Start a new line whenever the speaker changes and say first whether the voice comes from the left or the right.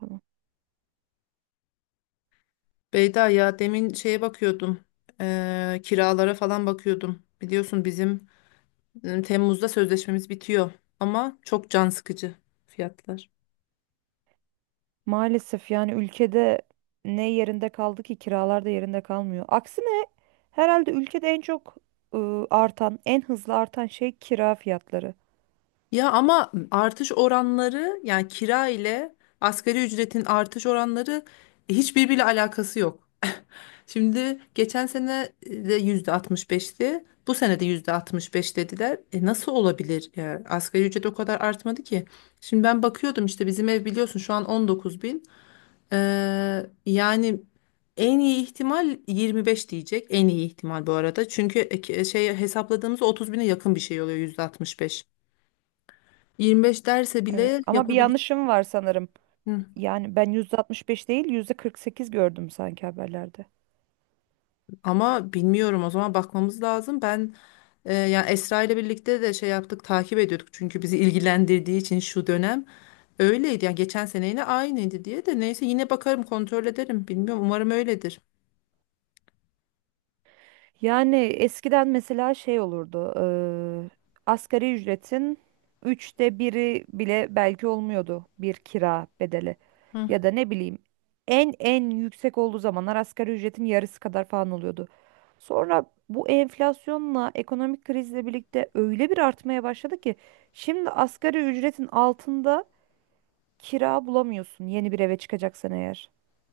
right: Tamam.
left: Beyda ya demin şeye bakıyordum. Kiralara falan bakıyordum. Biliyorsun bizim Temmuz'da sözleşmemiz bitiyor ama çok can sıkıcı fiyatlar.
right: Maalesef yani ülkede ne yerinde kaldı ki kiralar da yerinde kalmıyor. Aksine herhalde ülkede en çok artan, en hızlı artan şey kira fiyatları.
left: Ya ama artış oranları yani kira ile asgari ücretin artış oranları hiçbirbiriyle alakası yok. Şimdi geçen sene de %65'ti. Bu sene de %65 dediler. E nasıl olabilir? Yani asgari ücret o kadar artmadı ki. Şimdi ben bakıyordum işte bizim ev biliyorsun şu an 19.000. Yani en iyi ihtimal 25 diyecek. En iyi ihtimal bu arada. Çünkü şey hesapladığımız 30 bine yakın bir şey oluyor %65. 25 derse
right: Evet
left: bile
right: ama bir
left: yapabilir.
right: yanlışım var sanırım.
left: Hı.
right: Yani ben %65 değil %48 gördüm sanki haberlerde.
left: Ama bilmiyorum o zaman bakmamız lazım. Yani Esra ile birlikte de şey yaptık takip ediyorduk. Çünkü bizi ilgilendirdiği için şu dönem öyleydi. Yani geçen sene yine aynıydı diye de neyse yine bakarım kontrol ederim. Bilmiyorum umarım öyledir.
right: Yani eskiden mesela şey olurdu. Asgari ücretin üçte biri bile belki olmuyordu bir kira bedeli.
left: Hı.
right: Ya da ne bileyim en yüksek olduğu zamanlar asgari ücretin yarısı kadar falan oluyordu. Sonra bu enflasyonla ekonomik krizle birlikte öyle bir artmaya başladı ki şimdi asgari ücretin altında kira bulamıyorsun yeni bir eve çıkacaksan eğer.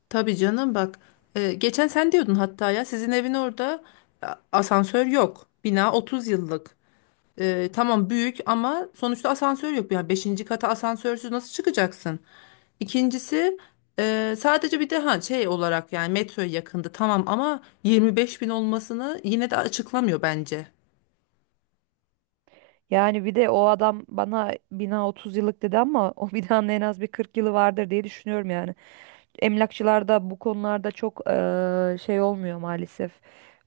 left: Tabii canım bak. Geçen sen diyordun hatta ya sizin evin orada asansör yok. Bina 30 yıllık. E, tamam büyük ama sonuçta asansör yok. Yani beşinci kata asansörsüz nasıl çıkacaksın? İkincisi sadece bir de ha şey olarak yani metroya yakındı tamam ama 25 bin olmasını yine de açıklamıyor bence.
right: Yani bir de o adam bana bina 30 yıllık dedi ama o binanın en az bir 40 yılı vardır diye düşünüyorum yani. Emlakçılar da bu konularda çok şey olmuyor maalesef.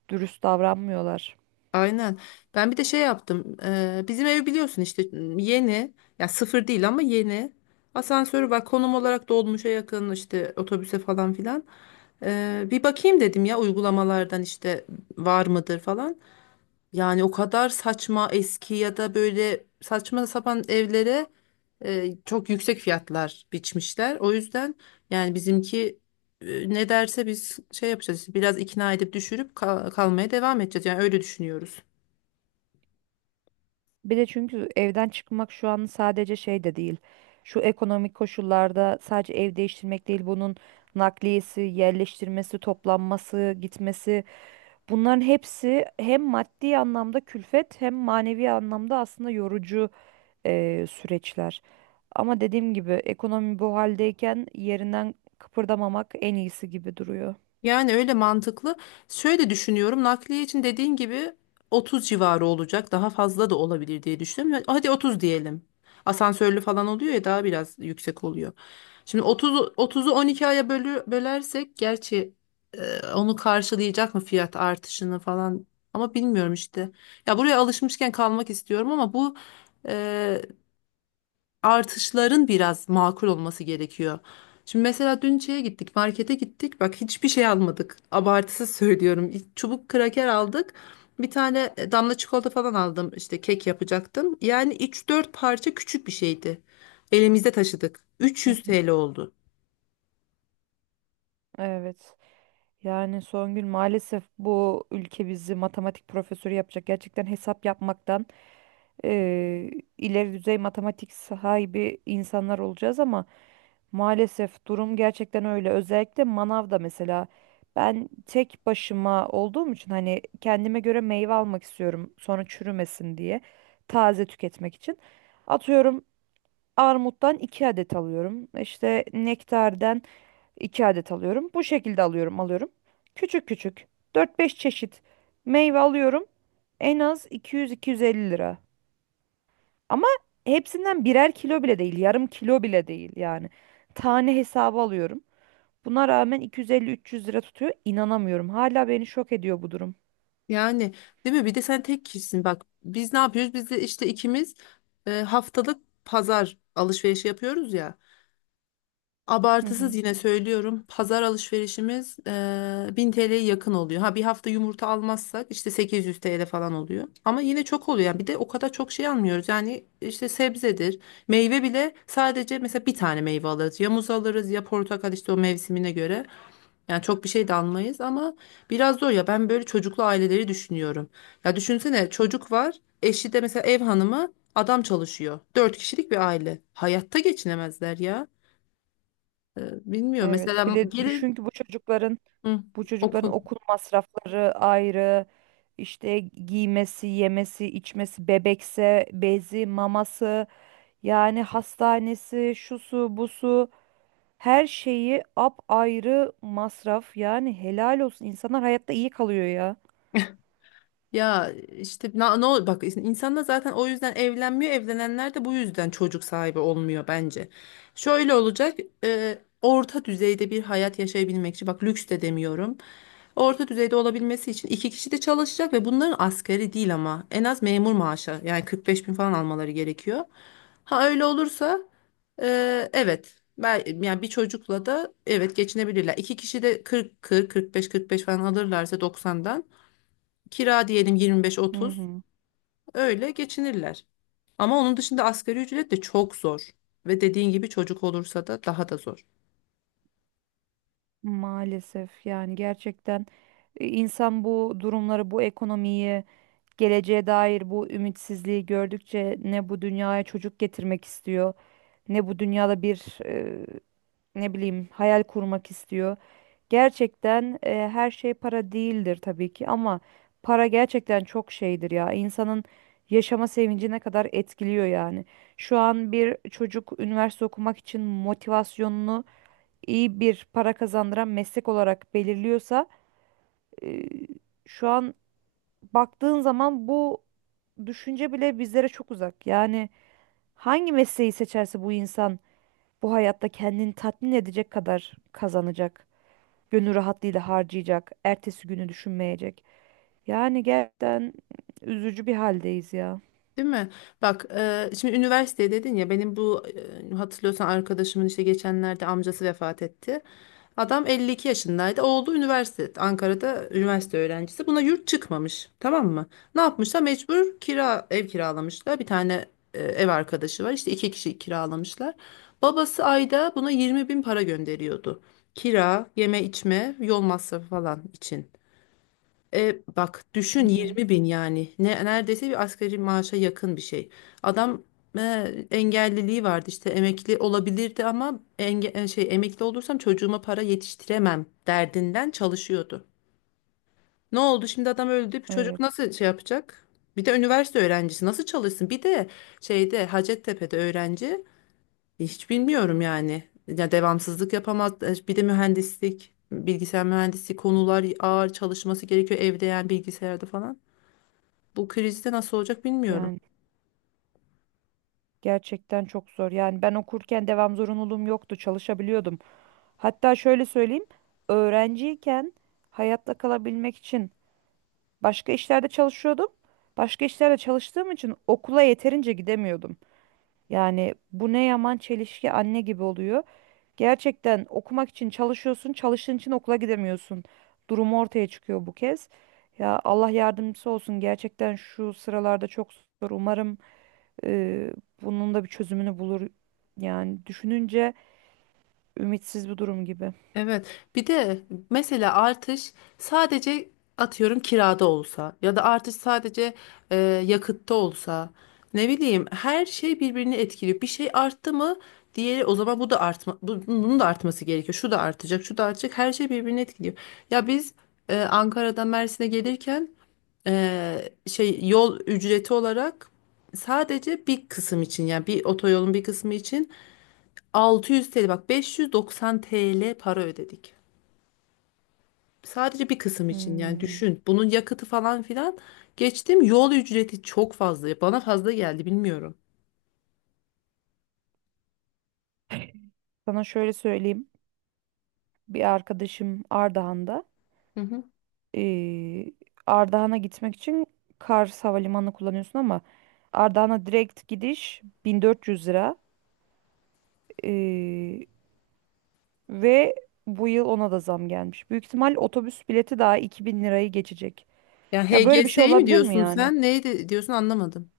right: Dürüst davranmıyorlar.
left: Aynen. Ben bir de şey yaptım. Bizim ev biliyorsun işte yeni. Ya sıfır değil ama yeni. Asansörü var. Konum olarak dolmuşa yakın işte otobüse falan filan. Bir bakayım dedim ya uygulamalardan işte var mıdır falan. Yani o kadar saçma eski ya da böyle saçma sapan evlere çok yüksek fiyatlar biçmişler. O yüzden yani bizimki ne derse biz şey yapacağız. Biraz ikna edip düşürüp kalmaya devam edeceğiz. Yani öyle düşünüyoruz.
right: Bir de çünkü evden çıkmak şu an sadece şey de değil. Şu ekonomik koşullarda sadece ev değiştirmek değil bunun nakliyesi, yerleştirmesi, toplanması, gitmesi bunların hepsi hem maddi anlamda külfet hem manevi anlamda aslında yorucu süreçler. Ama dediğim gibi ekonomi bu haldeyken yerinden kıpırdamamak en iyisi gibi duruyor.
left: Yani öyle mantıklı. Şöyle düşünüyorum. Nakliye için dediğin gibi 30 civarı olacak. Daha fazla da olabilir diye düşünüyorum. Hadi 30 diyelim. Asansörlü falan oluyor ya daha biraz yüksek oluyor. Şimdi 30, 30'u 12 aya bölersek gerçi onu karşılayacak mı fiyat artışını falan ama bilmiyorum işte. Ya buraya alışmışken kalmak istiyorum ama bu e, artışların biraz makul olması gerekiyor. Şimdi mesela dün markete gittik. Bak hiçbir şey almadık. Abartısız söylüyorum. Çubuk kraker aldık. Bir tane damla çikolata falan aldım. İşte kek yapacaktım. Yani üç dört parça küçük bir şeydi. Elimizde taşıdık.
right: Hı
left: 300
right: hı,
left: TL oldu.
right: evet. Yani Songül maalesef bu ülke bizi matematik profesörü yapacak. Gerçekten hesap yapmaktan eee, ileri düzey matematik sahibi insanlar olacağız ama maalesef durum gerçekten öyle. Özellikle manavda mesela ben tek başıma olduğum için hani kendime göre meyve almak istiyorum sonra çürümesin diye taze tüketmek için. Atıyorum armuttan 2 adet alıyorum. İşte nektardan 2 adet alıyorum. Bu şekilde alıyorum, alıyorum. Küçük küçük dört beş çeşit meyve alıyorum. En az 200-250 lira. Ama hepsinden birer kilo bile değil, yarım kilo bile değil yani. Tane hesabı alıyorum. Buna rağmen 250-300 lira tutuyor. İnanamıyorum. Hala beni şok ediyor bu durum.
left: Yani değil mi? Bir de sen tek kişisin. Bak biz ne yapıyoruz? Biz de işte ikimiz haftalık pazar alışverişi yapıyoruz ya.
right: Hı
left: Abartısız
right: hı.
left: yine söylüyorum. Pazar alışverişimiz 1000 TL'ye yakın oluyor. Ha bir hafta yumurta almazsak işte 800 TL falan oluyor. Ama yine çok oluyor. Yani bir de o kadar çok şey almıyoruz. Yani işte sebzedir. Meyve bile sadece mesela bir tane meyve alırız. Ya muz alırız ya portakal işte o mevsimine göre. Yani çok bir şey de almayız ama biraz zor ya. Ben böyle çocuklu aileleri düşünüyorum. Ya düşünsene çocuk var. Eşi de mesela ev hanımı adam çalışıyor. Dört kişilik bir aile. Hayatta geçinemezler ya. Ee, Bilmiyorum.
right: Evet. Bir
left: Mesela
right: de
left: gelin.
right: düşün ki bu çocukların
left: Hı,
right: bu çocukların
left: okul.
right: okul masrafları ayrı. İşte giymesi, yemesi, içmesi, bebekse bezi, maması. Yani hastanesi, şusu, busu her şeyi apayrı masraf. Yani helal olsun. İnsanlar hayatta iyi kalıyor ya.
left: Ya işte ne ol bak insanlar zaten o yüzden evlenmiyor. Evlenenler de bu yüzden çocuk sahibi olmuyor bence. Şöyle olacak. Orta düzeyde bir hayat yaşayabilmek için bak lüks de demiyorum. Orta düzeyde olabilmesi için iki kişi de çalışacak ve bunların asgari değil ama en az memur maaşı yani 45 bin falan almaları gerekiyor. Ha öyle olursa evet ben, yani bir çocukla da evet geçinebilirler. İki kişi de 40 40 45 45 falan alırlarsa 90'dan, kira diyelim
right: Hı
left: 25-30,
right: hı.
left: öyle geçinirler. Ama onun dışında asgari ücret de çok zor. Ve dediğin gibi çocuk olursa da daha da zor.
right: Maalesef yani gerçekten insan bu durumları, bu ekonomiyi, geleceğe dair bu ümitsizliği gördükçe ne bu dünyaya çocuk getirmek istiyor, ne bu dünyada bir ne bileyim hayal kurmak istiyor. Gerçekten her şey para değildir tabii ki ama para gerçekten çok şeydir ya. İnsanın yaşama sevincine kadar etkiliyor yani. Şu an bir çocuk üniversite okumak için motivasyonunu iyi bir para kazandıran meslek olarak belirliyorsa e, şu an baktığın zaman bu düşünce bile bizlere çok uzak. Yani hangi mesleği seçerse bu insan bu hayatta kendini tatmin edecek kadar kazanacak gönül rahatlığıyla harcayacak, ertesi günü düşünmeyecek. Yani gerçekten üzücü bir haldeyiz ya.
left: Değil mi? Bak, şimdi üniversite dedin ya benim bu hatırlıyorsan arkadaşımın işte geçenlerde amcası vefat etti. Adam 52 yaşındaydı. Oğlu üniversite Ankara'da üniversite öğrencisi. Buna yurt çıkmamış. Tamam mı? Ne yapmışlar? Mecbur kira ev kiralamışlar. Bir tane ev arkadaşı var. İşte iki kişi kiralamışlar. Babası ayda buna 20 bin para gönderiyordu. Kira, yeme içme, yol masrafı falan için. E, bak
right: Hı
left: düşün
right: hı,
left: 20 bin yani ne, neredeyse bir asgari maaşa yakın bir şey. Adam e, engelliliği vardı işte emekli olabilirdi ama şey emekli olursam çocuğuma para yetiştiremem derdinden çalışıyordu. Ne oldu şimdi adam öldü bir çocuk
right: evet.
left: nasıl şey yapacak? Bir de üniversite öğrencisi nasıl çalışsın? Bir de şeyde Hacettepe'de öğrenci hiç bilmiyorum yani. Ya devamsızlık yapamaz. E, bir de mühendislik, bilgisayar mühendisliği konular ağır çalışması gerekiyor evde yani bilgisayarda falan. Bu krizde nasıl olacak bilmiyorum.
right: Yani gerçekten çok zor. Yani ben okurken devam zorunluluğum yoktu, çalışabiliyordum. Hatta şöyle söyleyeyim, öğrenciyken hayatta kalabilmek için başka işlerde çalışıyordum. Başka işlerde çalıştığım için okula yeterince gidemiyordum. Yani bu ne yaman çelişki anne gibi oluyor. Gerçekten okumak için çalışıyorsun, çalıştığın için okula gidemiyorsun. Durumu ortaya çıkıyor bu kez. Ya Allah yardımcısı olsun. Gerçekten şu sıralarda çok zor. Umarım e, bunun da bir çözümünü bulur. Yani düşününce ümitsiz bir durum gibi.
left: Evet. Bir de mesela artış sadece atıyorum kirada olsa ya da artış sadece e, yakıtta olsa ne bileyim her şey birbirini etkiliyor. Bir şey arttı mı diğeri o zaman bu da artma bunun da artması gerekiyor. Şu da artacak, şu da artacak. Her şey birbirini etkiliyor. Ya biz Ankara'dan Mersin'e gelirken e, şey yol ücreti olarak sadece bir kısım için yani bir otoyolun bir kısmı için 600 TL, bak 590 TL para ödedik. Sadece bir kısım için yani
right: Hmm.
left: düşün. Bunun yakıtı falan filan geçtim. Yol ücreti çok fazla. Bana fazla geldi bilmiyorum.
right: Sana şöyle söyleyeyim. Bir arkadaşım Ardahan'da.
left: Hı hı.
right: E, Ardahan'a gitmek için Kars Havalimanı kullanıyorsun ama Ardahan'a direkt gidiş 1400 lira. E, Ve bu yıl ona da zam gelmiş. Büyük ihtimal otobüs bileti daha 2.000 lirayı geçecek.
left: Ya
right: Ya böyle bir şey
left: HGS'yi mi
right: olabilir mi
left: diyorsun
right: yani?
left: sen? Neydi diyorsun anlamadım.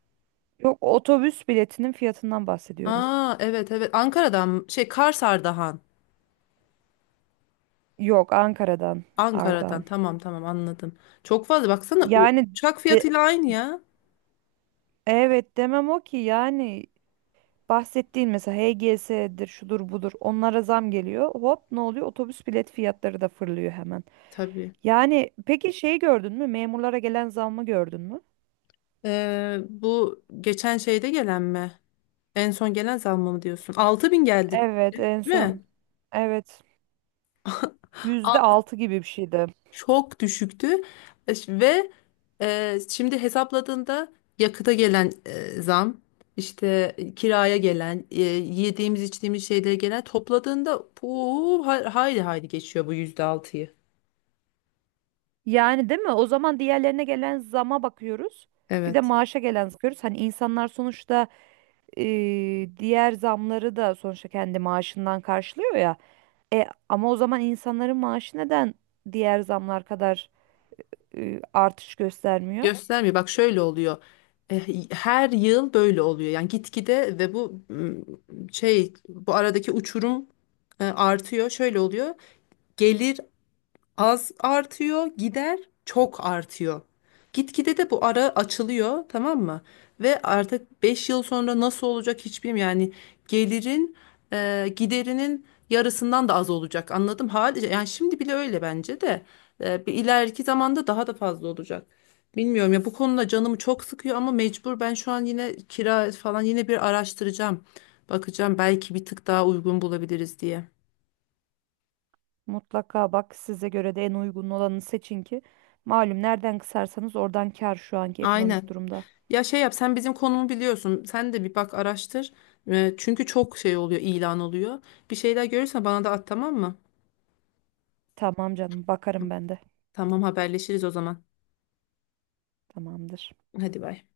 right: Yok otobüs biletinin fiyatından bahsediyorum.
left: Aa evet evet Ankara'dan şey Karsardahan.
right: Yok Ankara'dan
left: Ankara'dan
right: Ardahan.
left: tamam tamam anladım. Çok fazla baksana
right: Yani
left: uçak
right: de-
left: fiyatıyla aynı ya.
right: evet demem o ki yani bahsettiğin mesela HGS'dir şudur budur onlara zam geliyor. Hop ne oluyor? Otobüs bilet fiyatları da fırlıyor hemen.
left: Tabii.
right: Yani peki şey gördün mü? Memurlara gelen zammı gördün mü?
left: Bu geçen şeyde gelen mi? En son gelen zam mı diyorsun? Altı bin geldi
right: Evet en
left: değil
right: son
left: mi?
right: evet %6 gibi bir şeydi.
left: Çok düşüktü. Ve şimdi hesapladığında yakıta gelen zam, işte kiraya gelen, yediğimiz içtiğimiz şeylere gelen topladığında bu hayli hayli geçiyor bu yüzde altıyı.
right: Yani değil mi? O zaman diğerlerine gelen zama bakıyoruz. Bir de
left: Evet.
right: maaşa gelen zam bakıyoruz. Hani insanlar sonuçta diğer zamları da sonuçta kendi maaşından karşılıyor ya. Ama o zaman insanların maaşı neden diğer zamlar kadar artış göstermiyor?
left: Göstermiyor. Bak şöyle oluyor. E, her yıl böyle oluyor. Yani gitgide ve bu şey bu aradaki uçurum artıyor. Şöyle oluyor. Gelir az artıyor, gider çok artıyor. Gitgide de bu ara açılıyor, tamam mı? Ve artık 5 yıl sonra nasıl olacak hiç bilmiyorum. Yani gelirin giderinin yarısından da az olacak. Anladım. Hali, yani şimdi bile öyle bence de. E, bir ileriki zamanda daha da fazla olacak. Bilmiyorum ya bu konuda canımı çok sıkıyor ama mecbur ben şu an yine kira falan yine bir araştıracağım. Bakacağım belki bir tık daha uygun bulabiliriz diye.
right: Mutlaka bak size göre de en uygun olanı seçin ki. Malum nereden kısarsanız oradan kar şu anki ekonomik
left: Aynen.
right: durumda.
left: Ya şey yap sen bizim konumu biliyorsun. Sen de bir bak araştır. Çünkü çok şey oluyor, ilan oluyor. Bir şeyler görürsen bana da at tamam mı?
right: Tamam canım bakarım ben de.
left: Tamam haberleşiriz o zaman.
right: Tamamdır.
left: Hadi bay.